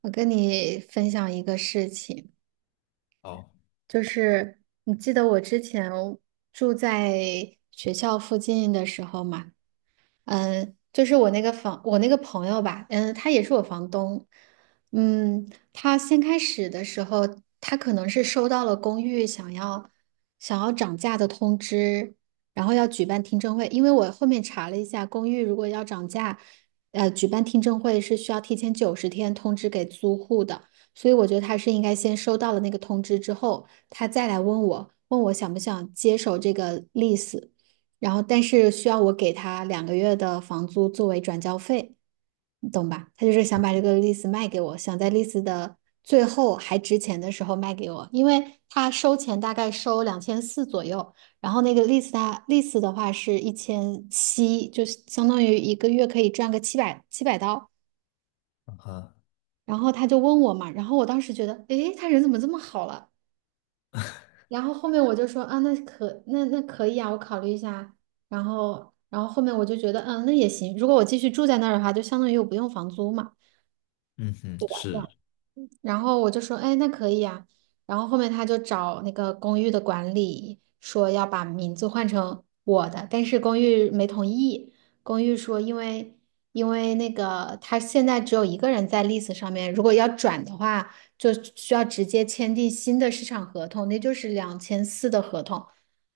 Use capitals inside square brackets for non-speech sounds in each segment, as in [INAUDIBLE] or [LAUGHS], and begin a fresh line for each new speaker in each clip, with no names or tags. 我跟你分享一个事情，
哦，
就是你记得我之前住在学校附近的时候吗？就是我那个朋友吧，他也是我房东。他先开始的时候，他可能是收到了公寓想要涨价的通知，然后要举办听证会。因为我后面查了一下，公寓如果要涨价，举办听证会是需要提前九十天通知给租户的，所以我觉得他是应该先收到了那个通知之后，他再来问我，问我想不想接手这个 lease。然后但是需要我给他两个月的房租作为转交费，你懂吧？他就是想把这个 lease 卖给我，想在 lease 的最后还值钱的时候卖给我。因为他收钱大概收两千四左右，然后那个 lease 他 lease 的话是1700，就相当于一个月可以赚个七百刀。
啊，
然后他就问我嘛，然后我当时觉得，诶，他人怎么这么好了？
[LAUGHS]
然后后面我就说啊，那可以啊，我考虑一下。然后后面我就觉得，那也行。如果我继续住在那儿的话，就相当于我不用房租嘛。
嗯哼，是
然后我就说，哎，那可以啊。然后后面他就找那个公寓的管理说要把名字换成我的，但是公寓没同意。公寓说，因为那个他现在只有一个人在 l e s e 上面，如果要转的话，就需要直接签订新的市场合同，那就是两千四的合同。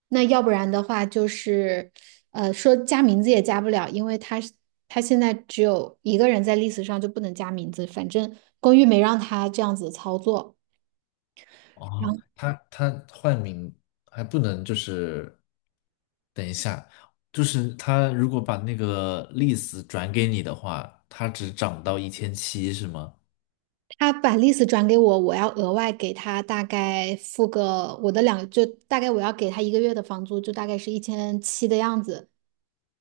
那要不然的话，就是说加名字也加不了，因为他现在只有一个人在 list 上就不能加名字，反正公寓没让他这样子操作。然
哦，
后
他换名还不能等一下，就是他如果把那个 list 转给你的话，他只涨到一千七是吗？
他把 list 转给我，我要额外给他大概付个我的两，就大概我要给他一个月的房租，就大概是一千七的样子。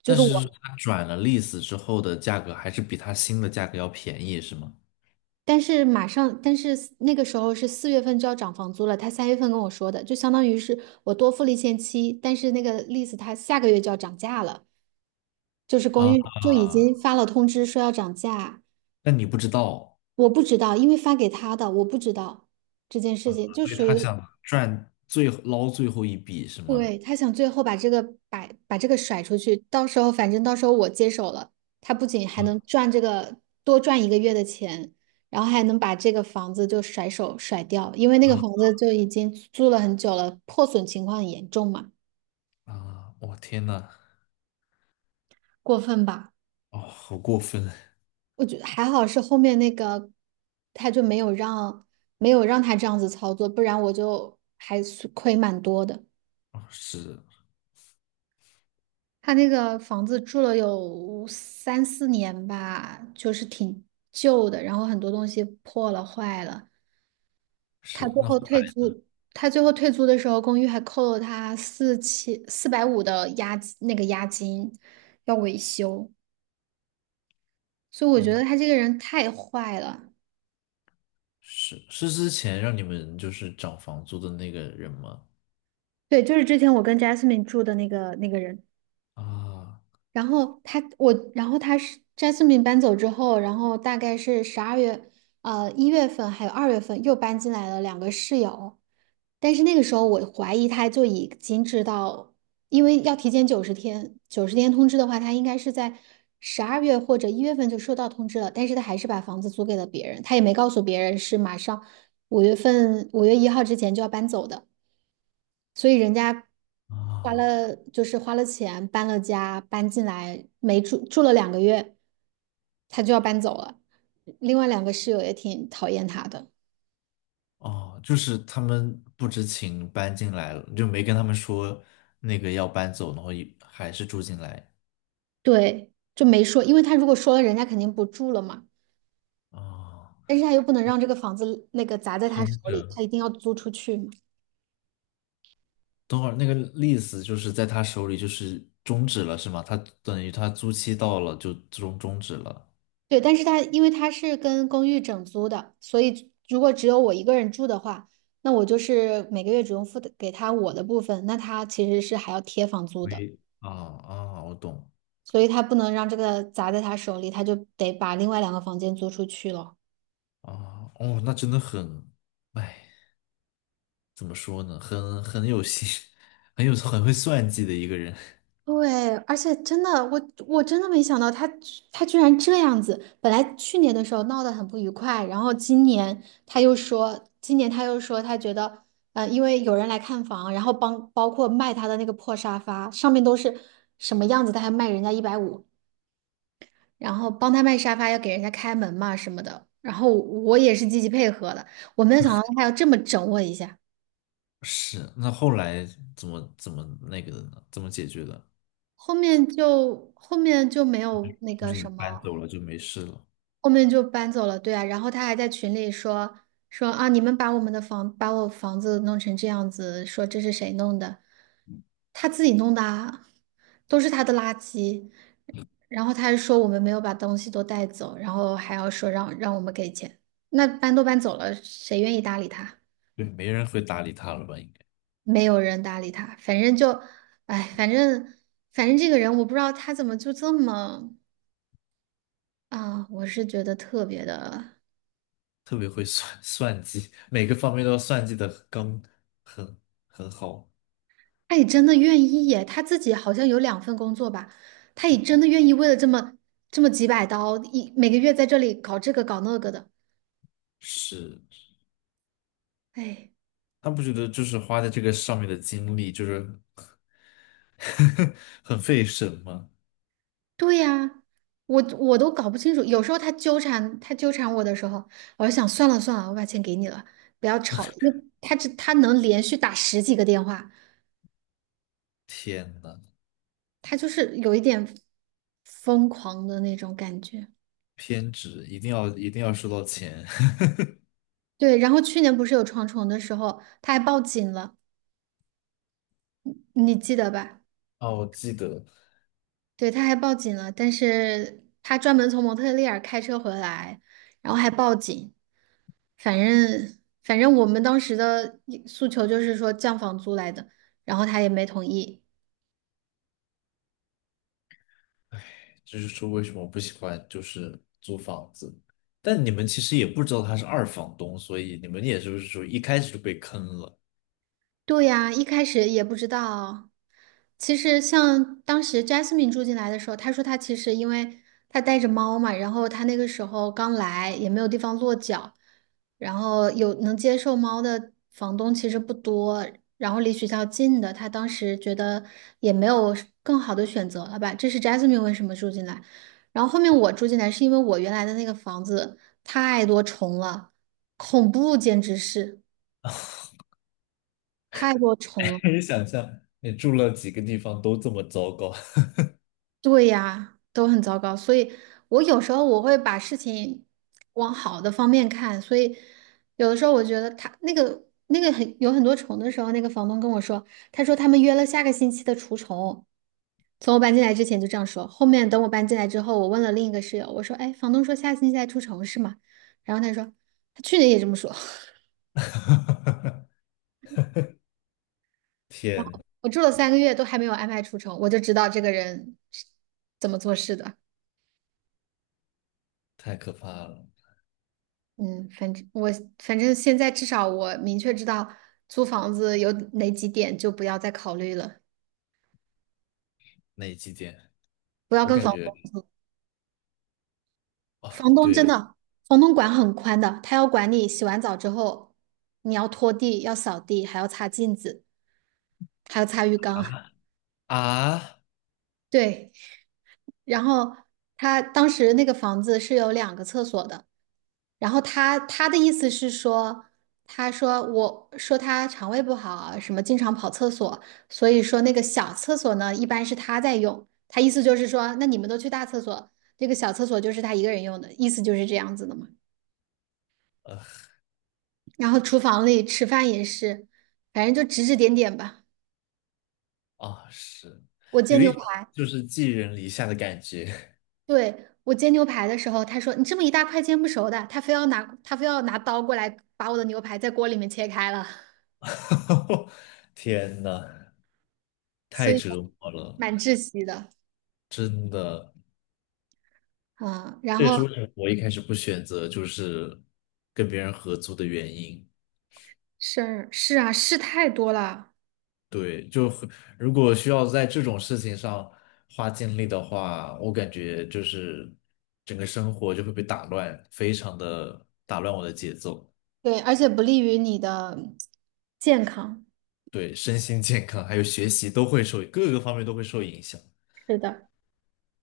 就
但
是
是
我，
他转了 list 之后的价格还是比他新的价格要便宜是吗？
但是马上，但是那个时候是四月份就要涨房租了，他三月份跟我说的，就相当于是我多付了一千七，但是那个 list 他下个月就要涨价了。就是公
啊，
寓就已经发了通知说要涨价，
那你不知道，
我不知道，因为发给他的，我不知道这件事情，就
所以
属
他
于
想赚最捞最后一笔是吗？
对他想最后把这个把这个甩出去。到时候反正到时候我接手了，他不仅还
嗯
能赚这个多赚一个月的钱，然后还能把这个房子就甩手甩掉，因为那个
啊
房子就已经租了很久了，破损情况很严重嘛。
啊！我天呐，
过分吧？
哦，好过分！
我觉得还好是后面那个，他就没有让他这样子操作，不然我就还是亏蛮多的。
哦是
他那个房子住了有三四年吧，就是挺旧的，然后很多东西破了坏了。他
是，
最
那好
后退租，他最后退租的时候，公寓还扣了他4450的押金要维修。所以我觉得
哦
他这个人太坏了。
是是之前让你们就是涨房租的那个人吗？
对，就是之前我跟 Jasmine 住的那个人。
啊
然后他我，然后他是 Jasmine 搬走之后，然后大概是十二月，一月份还有二月份又搬进来了两个室友。但是那个时候我怀疑他就已经知道，因为要提前九十天通知的话，他应该是在十二月或者一月份就收到通知了，但是他还是把房子租给了别人，他也没告诉别人是马上五月份五月一号之前就要搬走的。所以人家花
啊
了花了钱搬了家，搬进来没住住了两个月，他就要搬走了。另外两个室友也挺讨厌他的。
哦，就是他们不知情搬进来了，就没跟他们说那个要搬走，然后一还是住进来
对，就没说，因为他如果说了，人家肯定不住了嘛。
啊，
但是他又不能让这个房子那个砸在他手
空
里，他
着。
一定要租出去嘛。
等会儿那个 l e 就是在他手里就是终止了是吗？他等于他租期到了就终止了。
对，但是他因为他是跟公寓整租的，所以如果只有我一个人住的话，那我就是每个月只用付的给他我的部分，那他其实是还要贴房租的。
喂，啊啊，我懂
所以他不能让这个砸在他手里，他就得把另外两个房间租出去了。
啊，哦，那真的很，哎。怎么说呢，很有心，[LAUGHS] 很有很会算计的一个人。[LAUGHS]
对，而且真的，我真的没想到他居然这样子。本来去年的时候闹得很不愉快，然后今年他又说，他觉得，因为有人来看房，然后帮包括卖他的那个破沙发，上面都是什么样子，他还卖人家150，然后帮他卖沙发要给人家开门嘛什么的。然后我也是积极配合的，我没有想到他要这么整我一下。
是，那后来怎么那个的呢？怎么解决的？
后面就没有那
就
个
是你们
什
搬
么，
走了就没事了，
后面就搬走了。对啊，然后他还在群里说啊，你们把我房子弄成这样子，说这是谁弄的？他自己弄的啊，都是他的垃圾。然后他还说我们没有把东西都带走，然后还要说让我们给钱。那搬都搬走了，谁愿意搭理他？
对，没人会搭理他了吧？应该
没有人搭理他，反正就，哎，反正这个人我不知道他怎么就这么。啊，我是觉得特别的，
特别会算 [LAUGHS] 算计，每个方面都要算计的刚很很好。
他也真的愿意耶！他自己好像有两份工作吧，他也真的愿意为了这么几百刀，一每个月在这里搞这个搞那个的。
是，
哎，
他不觉得就是花在这个上面的精力就是 [LAUGHS] 很费神吗？
对呀，我我都搞不清楚。有时候他纠缠我的时候，我就想算了算了，我把钱给你了，不要吵了。因为他这他能连续打十几个电话，
天呐，
他就是有一点疯狂的那种感觉。
偏执，一定要收到钱。
对，然后去年不是有床虫的时候，他还报警了。你记得吧？
[LAUGHS] 哦，我记得
对，他还报警了。但是他专门从蒙特利尔开车回来，然后还报警。反正反正我们当时的诉求就是说降房租来的，然后他也没同意。
这就是说，为什么我不喜欢就是租房子。但你们其实也不知道他是二房东，所以你们也是不是说一开始就被坑了？
对呀，一开始也不知道。其实像当时 Jasmine 住进来的时候，她说她其实因为她带着猫嘛，然后她那个时候刚来，也没有地方落脚，然后有能接受猫的房东其实不多，然后离学校近的，她当时觉得也没有更好的选择了吧。这是 Jasmine 为什么住进来。然后后面我住进来是因为我原来的那个房子太多虫了，恐怖简直是太多虫了。
[LAUGHS] 可以想象，你住了几个地方都这么糟糕，
对呀，都很糟糕，所以我有时候我会把事情往好的方面看，所以有的时候我觉得他那个很多虫的时候，那个房东跟我说，他说他们约了下个星期的除虫，从我搬进来之前就这样说，后面等我搬进来之后，我问了另一个室友，我说，哎，房东说下星期来除虫是吗？然后他说他去年也这么说。
[LAUGHS] 天，
[LAUGHS] 我住了三个月都还没有安排除虫，我就知道这个人是怎么做事的。
太可怕了！
嗯，反正我反正现在至少我明确知道租房子有哪几点，就不要再考虑了，
那几期间
不要
我
跟
感
房
觉
东。
啊，
房东
对
真
了
的，房东管很宽的，他要管你洗完澡之后，你要拖地，要扫地，还要擦镜子，还要擦浴缸。
啊
[LAUGHS]
啊
对，然后他当时那个房子是有两个厕所的。然后他的意思是说，他说我说他肠胃不好，什么经常跑厕所，所以说那个小厕所呢，一般是他在用。他意思就是说，那你们都去大厕所，这个小厕所就是他一个人用的，意思就是这样子的嘛。然后厨房里吃饭也是，反正就指指点点吧。
啊，是
我煎
有
牛
一种
排，
就是寄人篱下的感觉。
对，我煎牛排的时候，他说你这么一大块煎不熟的，他非要拿刀过来把我的牛排在锅里面切开了，
[LAUGHS] 天呐，
所
太
以
折磨了，
蛮窒息的。
真的。
嗯，然
这也
后。
是为什么我一开始不选择就是跟别人合租的原因。
是是啊，事太多了。
对，就很如果需要在这种事情上花精力的话，我感觉就是整个生活就会被打乱，非常的打乱我的节奏。
对，而且不利于你的健康。
对，身心健康还有学习都会受，各个方面都会受影响。
是的，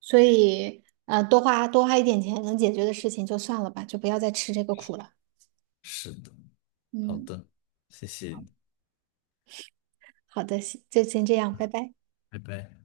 所以呃，多花一点钱能解决的事情就算了吧，就不要再吃这个苦了。
是的，好
嗯，
的，谢谢你
好的，行就先这样，拜拜。
拜拜。